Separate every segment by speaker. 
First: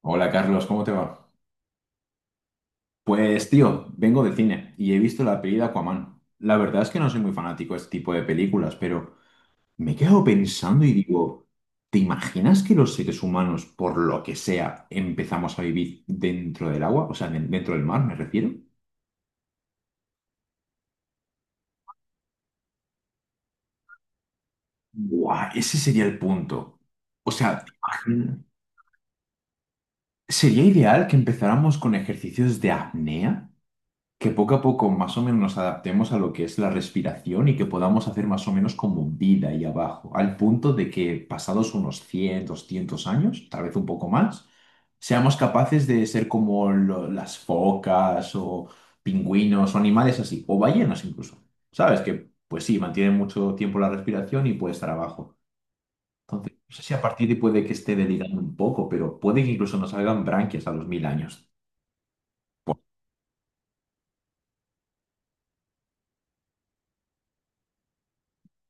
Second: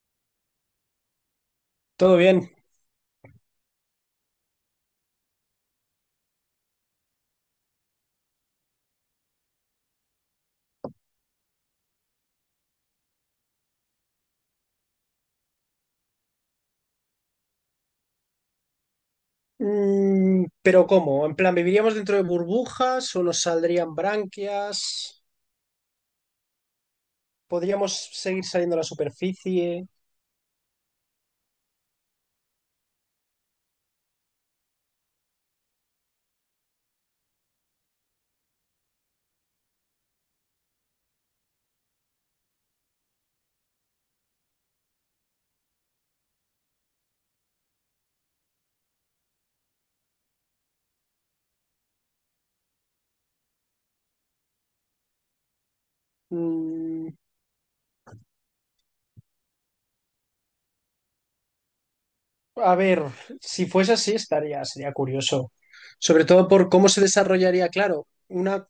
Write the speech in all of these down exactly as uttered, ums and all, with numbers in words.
Speaker 1: Hola Carlos, ¿cómo te va?
Speaker 2: Todo bien.
Speaker 1: Pues tío, vengo de cine y he visto la peli de Aquaman. La verdad es que no soy muy fanático de este tipo de películas, pero me he quedado pensando y digo, ¿te imaginas que los seres humanos, por lo que sea, empezamos a vivir dentro del agua? O sea, de- dentro del mar, me refiero.
Speaker 2: Mm, pero ¿cómo? En plan, ¿viviríamos dentro de burbujas o nos saldrían branquias?
Speaker 1: ¡Guau! Ese sería el punto. O sea, ¿te
Speaker 2: ¿Podríamos
Speaker 1: imaginas?
Speaker 2: seguir saliendo a la superficie?
Speaker 1: ¿Sería ideal que empezáramos con ejercicios de apnea? Que poco a poco más o menos nos adaptemos a lo que es la respiración y que podamos hacer más o menos como un vida ahí abajo, al punto de que pasados unos cien, doscientos años, tal vez un poco más, seamos capaces de ser como lo- las focas o pingüinos o animales así, o ballenas incluso. ¿Sabes? Que pues sí, mantienen mucho tiempo la respiración y puede estar abajo. Entonces, no sé si a
Speaker 2: Mm,
Speaker 1: partir de puede que esté delirando un poco, pero puede que incluso nos salgan branquias a los mil años.
Speaker 2: a ver, si fuese así, estaría, sería curioso. Sobre todo por cómo se desarrollaría, claro, una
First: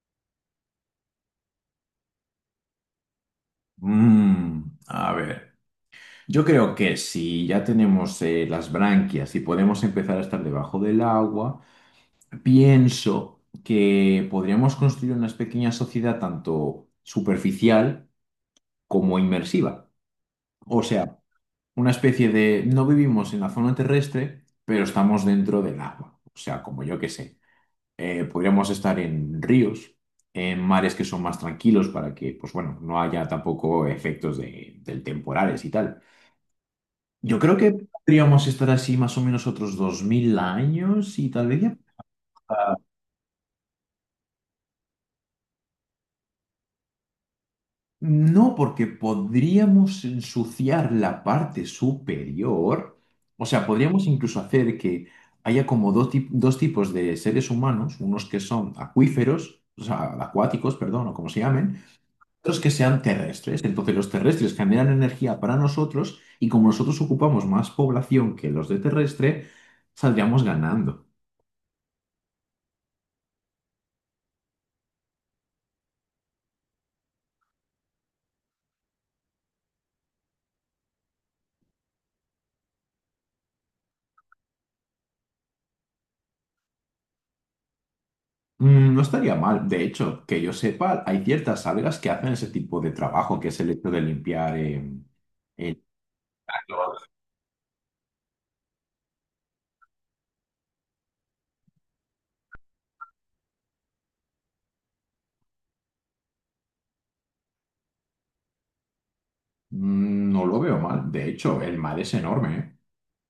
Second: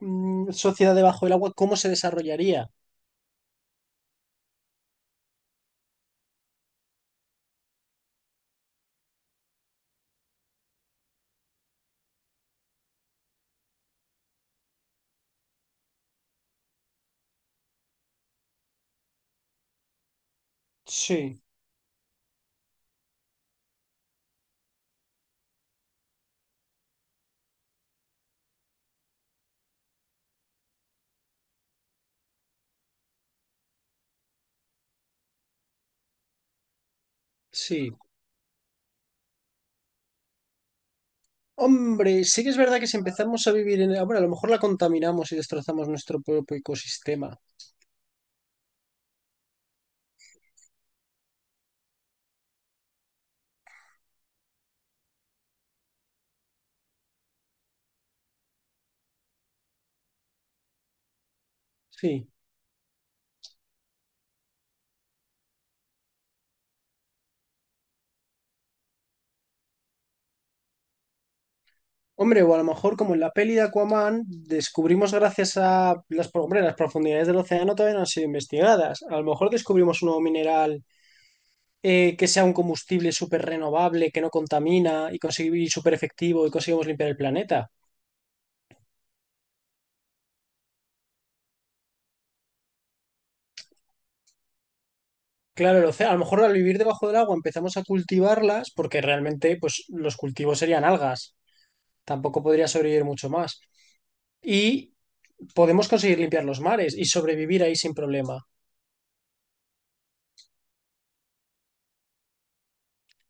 Speaker 2: mm, sociedad debajo del agua, ¿cómo se desarrollaría?
Speaker 1: Mm, a ver. Yo creo que si ya tenemos eh, las branquias y podemos empezar a estar debajo del agua, pienso que podríamos construir una pequeña sociedad tanto superficial como inmersiva. O sea,
Speaker 2: Sí,
Speaker 1: una especie de no vivimos en la zona terrestre, pero estamos dentro del agua. O sea, como yo que sé, eh, podríamos estar en ríos, en mares que son más tranquilos para que, pues bueno, no haya tampoco efectos de, del temporales y tal. Yo creo que
Speaker 2: sí.
Speaker 1: podríamos estar así más o menos otros dos mil años y tal vez ya...
Speaker 2: Hombre, sí que es verdad que si empezamos a vivir en, bueno, a lo mejor la contaminamos y destrozamos nuestro propio ecosistema.
Speaker 1: No, porque podríamos ensuciar la parte superior. O sea, podríamos incluso hacer que haya como dos, tip- dos tipos de seres humanos, unos que son acuíferos, o sea, acuáticos, perdón, o como se llamen,
Speaker 2: Sí.
Speaker 1: otros que sean terrestres. Entonces los terrestres generan energía para nosotros y como nosotros ocupamos más población que los de terrestre, saldríamos ganando.
Speaker 2: Hombre, o a lo mejor como en la peli de Aquaman, descubrimos gracias a las, pro- hombre, las profundidades del océano todavía no han sido investigadas. A lo mejor descubrimos un nuevo mineral eh, que sea un combustible súper renovable, que no contamina y, consigue- y súper efectivo y conseguimos limpiar el planeta.
Speaker 1: Mm, no estaría mal. De hecho, que yo sepa, hay ciertas algas que hacen ese tipo de trabajo, que es el hecho de limpiar eh,
Speaker 2: Claro,
Speaker 1: el-
Speaker 2: el océano, a lo mejor al vivir debajo del agua empezamos a cultivarlas porque realmente pues, los cultivos serían algas. Tampoco podría sobrevivir mucho más. Y podemos conseguir limpiar los mares y sobrevivir ahí sin problema.
Speaker 1: mm, no lo veo mal. De hecho, el mar es enorme, ¿eh?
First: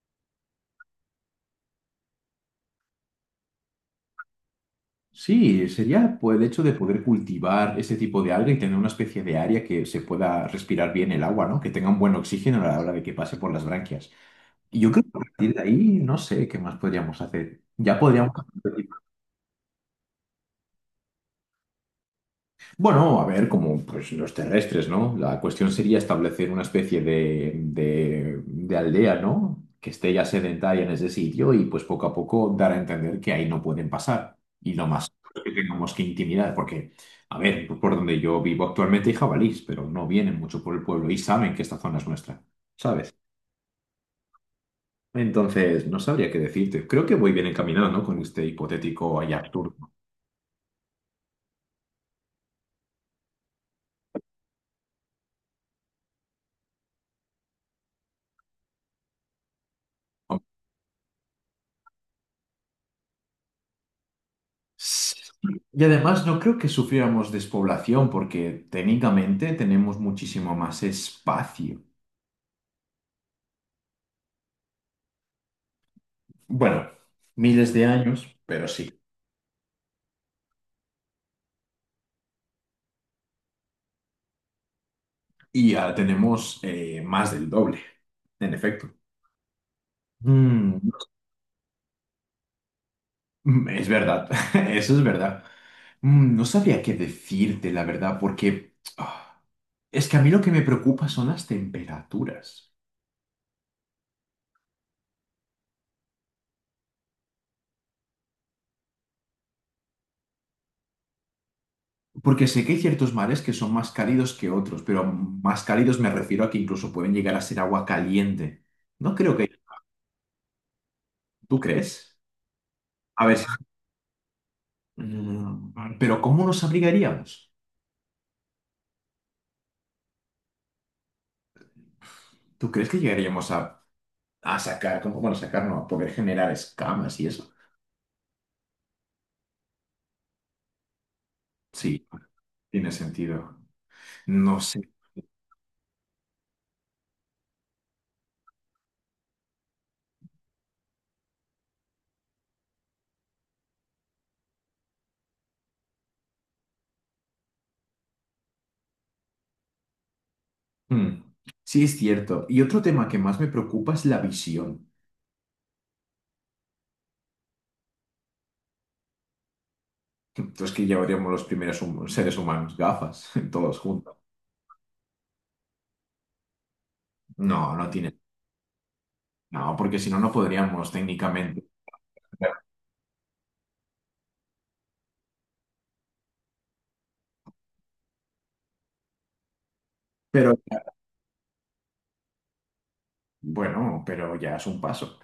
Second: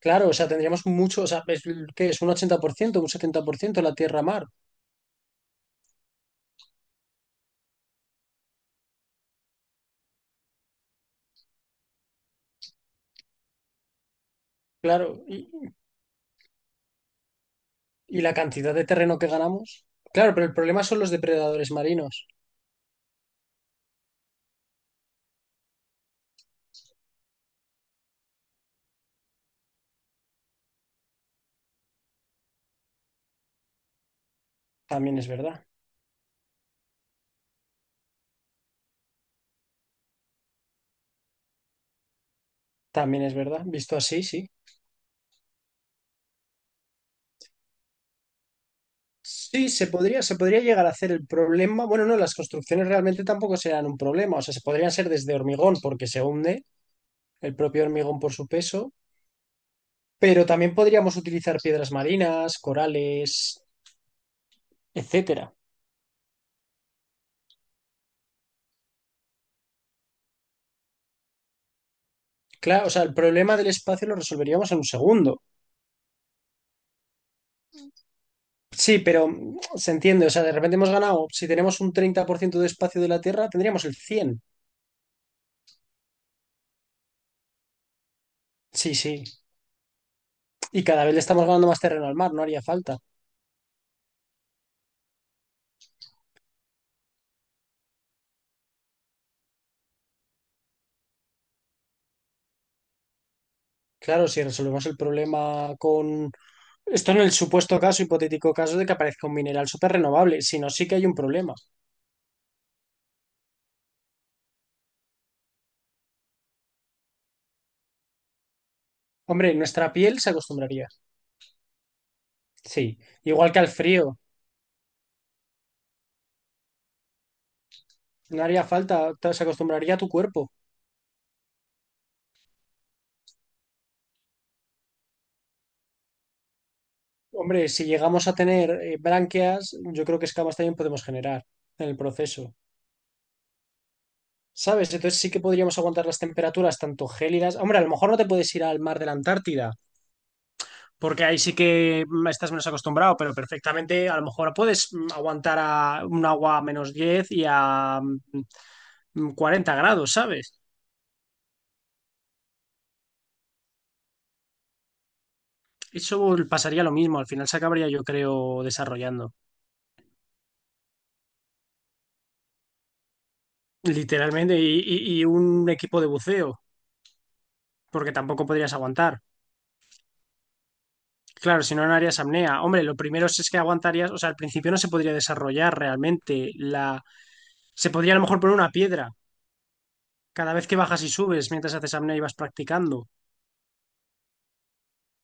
Speaker 2: Claro, o sea, tendríamos mucho, o sea, es, ¿qué es? ¿Un ochenta por ciento, un setenta por ciento la tierra-mar?
Speaker 1: Sí, sería pues, el hecho de poder cultivar ese tipo de alga y tener una especie de área que se pueda respirar bien el agua, ¿no? Que tenga un buen oxígeno a la hora de que pase por las branquias. Y yo creo que a
Speaker 2: Claro, y,
Speaker 1: partir de ahí, no sé qué más podríamos hacer. Ya
Speaker 2: y
Speaker 1: podríamos...
Speaker 2: la cantidad de terreno que ganamos. Claro, pero el problema son los depredadores marinos.
Speaker 1: Bueno, a ver, como pues, los terrestres, ¿no? La cuestión sería establecer una especie de, de- de aldea, ¿no? Que esté ya sedentaria en ese sitio y pues poco a poco dar a entender que ahí no pueden pasar. Y lo más
Speaker 2: También es
Speaker 1: que
Speaker 2: verdad,
Speaker 1: tengamos que intimidar, porque, a ver, por donde yo vivo actualmente hay jabalís, pero no vienen mucho por el pueblo y saben que esta zona es nuestra, ¿sabes?
Speaker 2: también es verdad. Visto así, sí.
Speaker 1: Entonces, no sabría qué decirte. Creo que voy bien encaminado, ¿no? Con este hipotético allá
Speaker 2: Sí, se
Speaker 1: turno.
Speaker 2: podría, se podría llegar a hacer el problema. Bueno, no, las construcciones realmente tampoco serán un problema. O sea, se podrían ser desde hormigón porque se hunde el propio hormigón por su peso, pero también podríamos utilizar piedras marinas, corales,
Speaker 1: Sí.
Speaker 2: etcétera.
Speaker 1: Y además no creo que sufriéramos despoblación porque técnicamente tenemos muchísimo más espacio.
Speaker 2: Claro, o sea, el problema del espacio lo resolveríamos en un segundo.
Speaker 1: Bueno, miles de años, pero
Speaker 2: Sí,
Speaker 1: sí.
Speaker 2: pero mm, se entiende, o sea, de repente hemos ganado, si tenemos un treinta por ciento de espacio de la Tierra, tendríamos el cien.
Speaker 1: Y ya tenemos eh, más del doble, en efecto.
Speaker 2: Sí, sí.
Speaker 1: Mm,
Speaker 2: Y cada vez le estamos ganando más terreno al mar, no haría falta.
Speaker 1: mm, es verdad, eso es verdad. Mm, no sabría qué decirte, la verdad, porque ah, es que a mí lo que me preocupa son las temperaturas.
Speaker 2: Claro, si resolvemos el problema con. Esto en el supuesto caso, hipotético caso de que aparezca un mineral súper renovable, si no, sí que hay un problema.
Speaker 1: Porque sé que hay ciertos mares que son más cálidos que otros, pero más cálidos me refiero a que incluso pueden llegar a ser agua caliente. No creo que...
Speaker 2: Hombre, nuestra piel se acostumbraría.
Speaker 1: ¿Tú crees?
Speaker 2: Sí,
Speaker 1: A ver, si-
Speaker 2: igual que al frío,
Speaker 1: mm, pero ¿cómo nos abrigaríamos?
Speaker 2: no haría falta, te- se acostumbraría a tu cuerpo.
Speaker 1: ¿Tú crees que llegaríamos a, a sacar, como, bueno, sacar no, a poder generar escamas y eso?
Speaker 2: Hombre, si llegamos a tener eh, branquias, yo creo que escamas también podemos generar en el
Speaker 1: Sí,
Speaker 2: proceso.
Speaker 1: tiene sentido. No sé.
Speaker 2: ¿Sabes? Entonces sí que podríamos aguantar las temperaturas tanto gélidas. Hombre, a lo mejor no te puedes ir al mar de la Antártida, porque ahí sí que mm, estás menos acostumbrado, pero perfectamente a lo mejor puedes mm, aguantar a un agua a menos diez y a mm, cuarenta grados, ¿sabes?
Speaker 1: Mm, sí, es cierto. Y otro tema que más me preocupa es la visión.
Speaker 2: Eso pasaría lo mismo, al final se acabaría yo creo desarrollando,
Speaker 1: Entonces que llevaríamos los primeros hum- seres humanos gafas, todos juntos.
Speaker 2: literalmente, y, y- y un equipo de buceo,
Speaker 1: No, no
Speaker 2: porque
Speaker 1: tiene.
Speaker 2: tampoco podrías aguantar.
Speaker 1: No, porque si no, no podríamos técnicamente.
Speaker 2: Claro, si no, no harías apnea. Hombre, lo primero es es que aguantarías, o sea, al principio no se podría desarrollar realmente. Se podría a lo mejor poner una piedra cada
Speaker 1: Pero
Speaker 2: vez que bajas y subes, mientras haces apnea y vas practicando.
Speaker 1: bueno, pero ya es un paso.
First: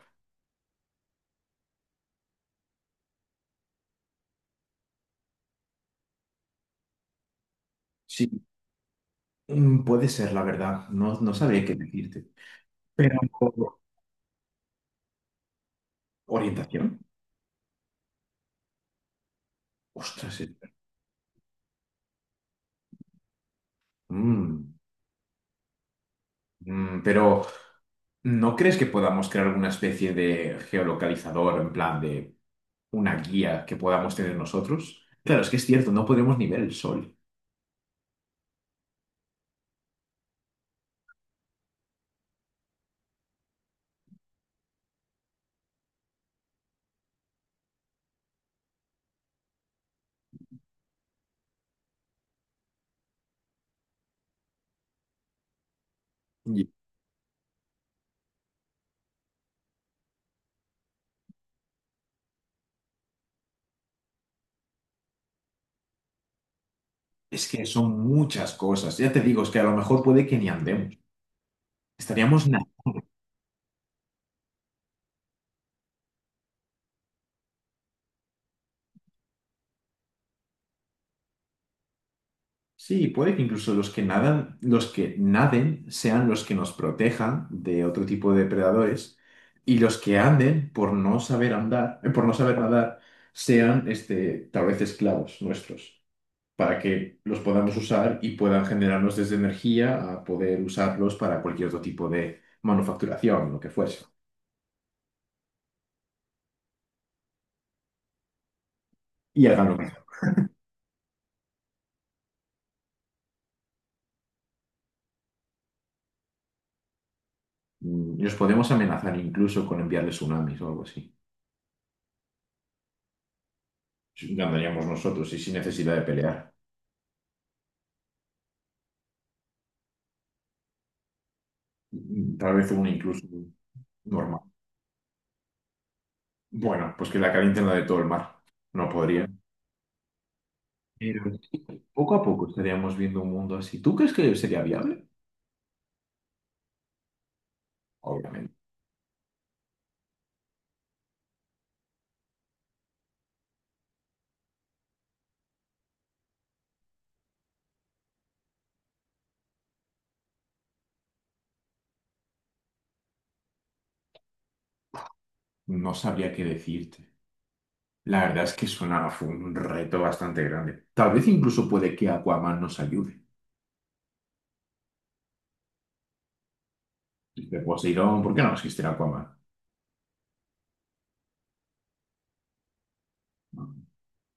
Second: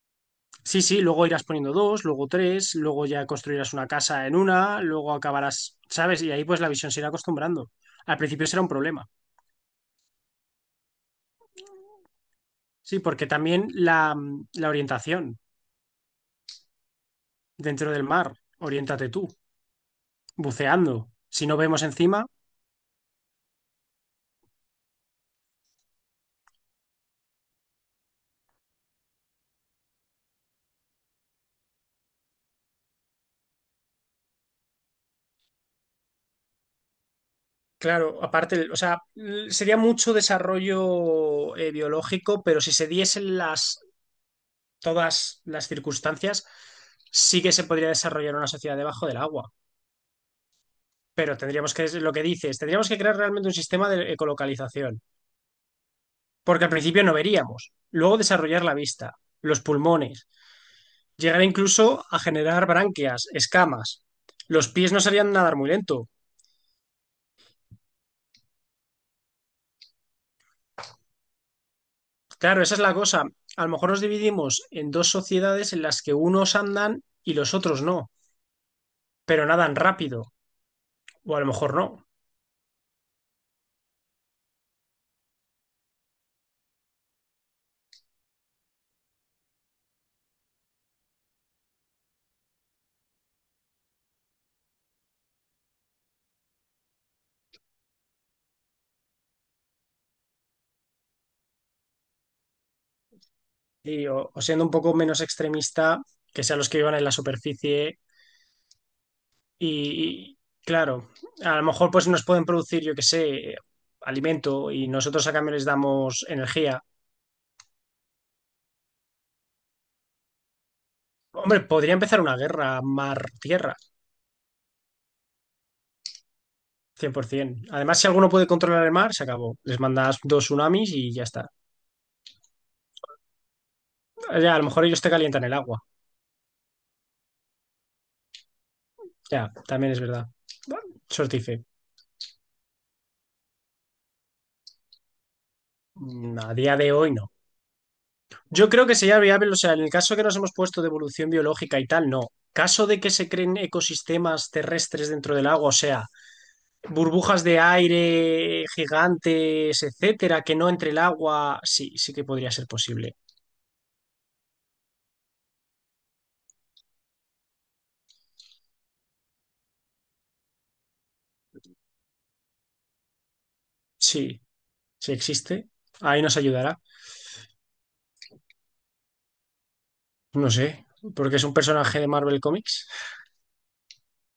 Speaker 2: Sí, sí, luego irás poniendo dos, luego tres, luego ya construirás una casa en una, luego acabarás, ¿sabes? Y ahí pues la visión se irá acostumbrando. Al
Speaker 1: Sí,
Speaker 2: principio será un problema.
Speaker 1: mm, puede ser, la verdad. No, no sabría qué decirte.
Speaker 2: Sí,
Speaker 1: Pero
Speaker 2: porque también la, la orientación
Speaker 1: orientación.
Speaker 2: dentro del mar, oriéntate tú,
Speaker 1: Ostras, es-
Speaker 2: buceando. Si no vemos encima.
Speaker 1: mm, mm, pero ¿no crees que podamos crear alguna especie de geolocalizador en plan de una guía que podamos tener nosotros? Claro, es que es cierto, no podemos ni ver el sol.
Speaker 2: Claro, aparte, o sea, sería mucho desarrollo eh, biológico, pero si se diesen las todas las circunstancias, sí que se podría desarrollar una sociedad debajo del agua. Pero tendríamos que, lo que dices, tendríamos que crear realmente un sistema de ecolocalización. Porque
Speaker 1: Y
Speaker 2: al principio no veríamos. Luego desarrollar la vista, los pulmones, llegar incluso a generar branquias, escamas. Los pies no serían nadar muy lento.
Speaker 1: es que son muchas cosas. Ya te digo, es que a lo mejor puede que ni andemos. Estaríamos
Speaker 2: Claro,
Speaker 1: na-
Speaker 2: esa es la cosa. A lo mejor nos dividimos en dos sociedades en las que unos andan y los otros no, pero nadan rápido, o a lo mejor no.
Speaker 1: sí, puede que incluso los que nadan, los que naden sean los que nos protejan de otro tipo de depredadores y los que anden por no saber andar, eh, por no saber nadar, sean este, tal vez esclavos nuestros, para que los podamos usar y puedan generarnos desde energía a poder usarlos para cualquier otro tipo de manufacturación, lo que fuese.
Speaker 2: y, o, o siendo un poco menos extremista, que sean los que vivan en la superficie
Speaker 1: Y hagan
Speaker 2: y,
Speaker 1: lo que hagan.
Speaker 2: y, claro, a lo mejor pues nos pueden producir, yo que sé, alimento y nosotros a cambio les damos energía.
Speaker 1: Mm, los podemos amenazar incluso con enviarles tsunamis o algo así.
Speaker 2: Hombre, podría empezar una guerra mar-tierra,
Speaker 1: Ganaríamos nosotros y sin necesidad de pelear.
Speaker 2: cien por ciento. Además, si alguno puede controlar el mar, se acabó. Les mandas dos tsunamis y ya está.
Speaker 1: Mm, tal vez uno incluso. Normal.
Speaker 2: Ya, a lo mejor ellos te calientan el agua.
Speaker 1: Bueno, pues que la calienten la de todo el mar. No podría.
Speaker 2: Ya, también es verdad. Bueno,
Speaker 1: Pero
Speaker 2: Sortife.
Speaker 1: poco a poco estaríamos viendo un mundo así. ¿Tú crees que sería viable?
Speaker 2: Mm, A día de hoy no.
Speaker 1: Obviamente.
Speaker 2: Yo creo que sería viable, o sea, en el caso que nos hemos puesto de evolución biológica y tal, no. Caso de que se creen ecosistemas terrestres dentro del agua, o sea, burbujas de aire gigantes, etcétera, que no entre el agua, sí, sí que podría ser posible.
Speaker 1: No sabría qué decirte. La verdad es que suena fue un reto bastante grande. Tal vez incluso puede que Aquaman nos ayude.
Speaker 2: Sí, sí existe. Ahí nos ayudará.
Speaker 1: De Poseidón, ¿por qué no existe Aquaman?
Speaker 2: No sé, porque es un personaje de Marvel Comics.
Speaker 1: No,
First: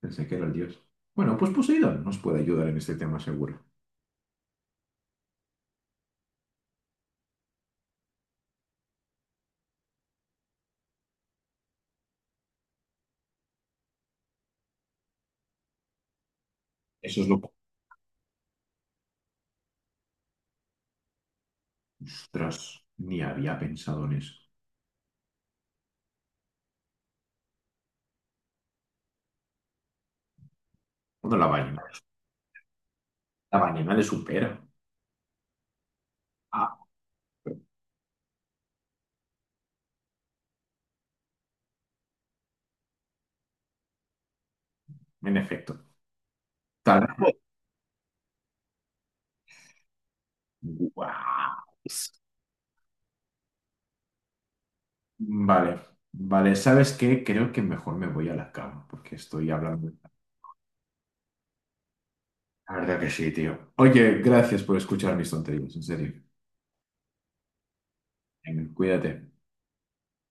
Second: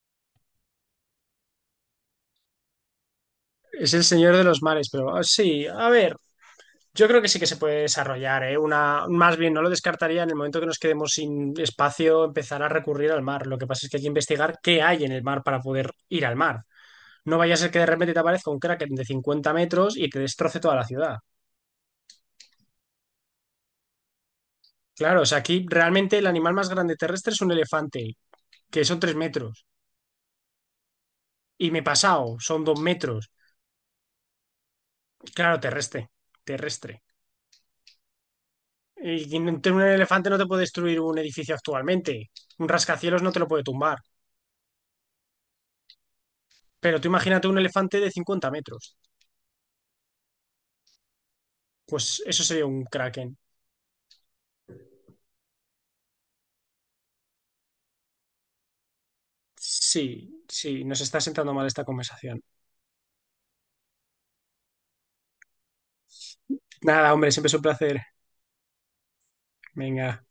Speaker 1: pensé que era el dios. Bueno, pues Poseidón nos puede ayudar en este tema seguro.
Speaker 2: Es el señor de los mares, pero ah, sí, a ver. Yo creo que sí que se puede desarrollar, ¿eh? Una, más bien, no lo descartaría en el momento que nos quedemos sin espacio, empezar a recurrir al mar. Lo que pasa es que hay que investigar qué hay en el mar para poder ir al mar.
Speaker 1: Eso es
Speaker 2: No
Speaker 1: lo que...
Speaker 2: vaya a ser que de repente te aparezca un kraken de cincuenta metros y te destroce toda la ciudad.
Speaker 1: Ostras, ni había pensado en eso.
Speaker 2: Claro, o sea, aquí realmente el animal más grande terrestre es un elefante, que son tres metros.
Speaker 1: Bueno, la
Speaker 2: Y me
Speaker 1: ballena.
Speaker 2: he pasado, son dos metros.
Speaker 1: La ballena le supera.
Speaker 2: Claro, terrestre,
Speaker 1: Ah,
Speaker 2: terrestre. Y un elefante no te puede destruir un edificio actualmente. Un rascacielos no te lo puede tumbar.
Speaker 1: en efecto.
Speaker 2: Pero
Speaker 1: Tal
Speaker 2: tú imagínate un elefante de cincuenta metros.
Speaker 1: guau.
Speaker 2: Pues eso sería un kraken.
Speaker 1: Vale, vale, ¿sabes qué? Creo que mejor me voy a la cama porque estoy hablando.
Speaker 2: Sí, sí, nos está sentando mal esta conversación.
Speaker 1: La verdad que sí, tío. Oye, gracias por escuchar mis tonterías, en serio.
Speaker 2: Nada, hombre, siempre es un placer.
Speaker 1: Venga, cuídate.
Speaker 2: Venga.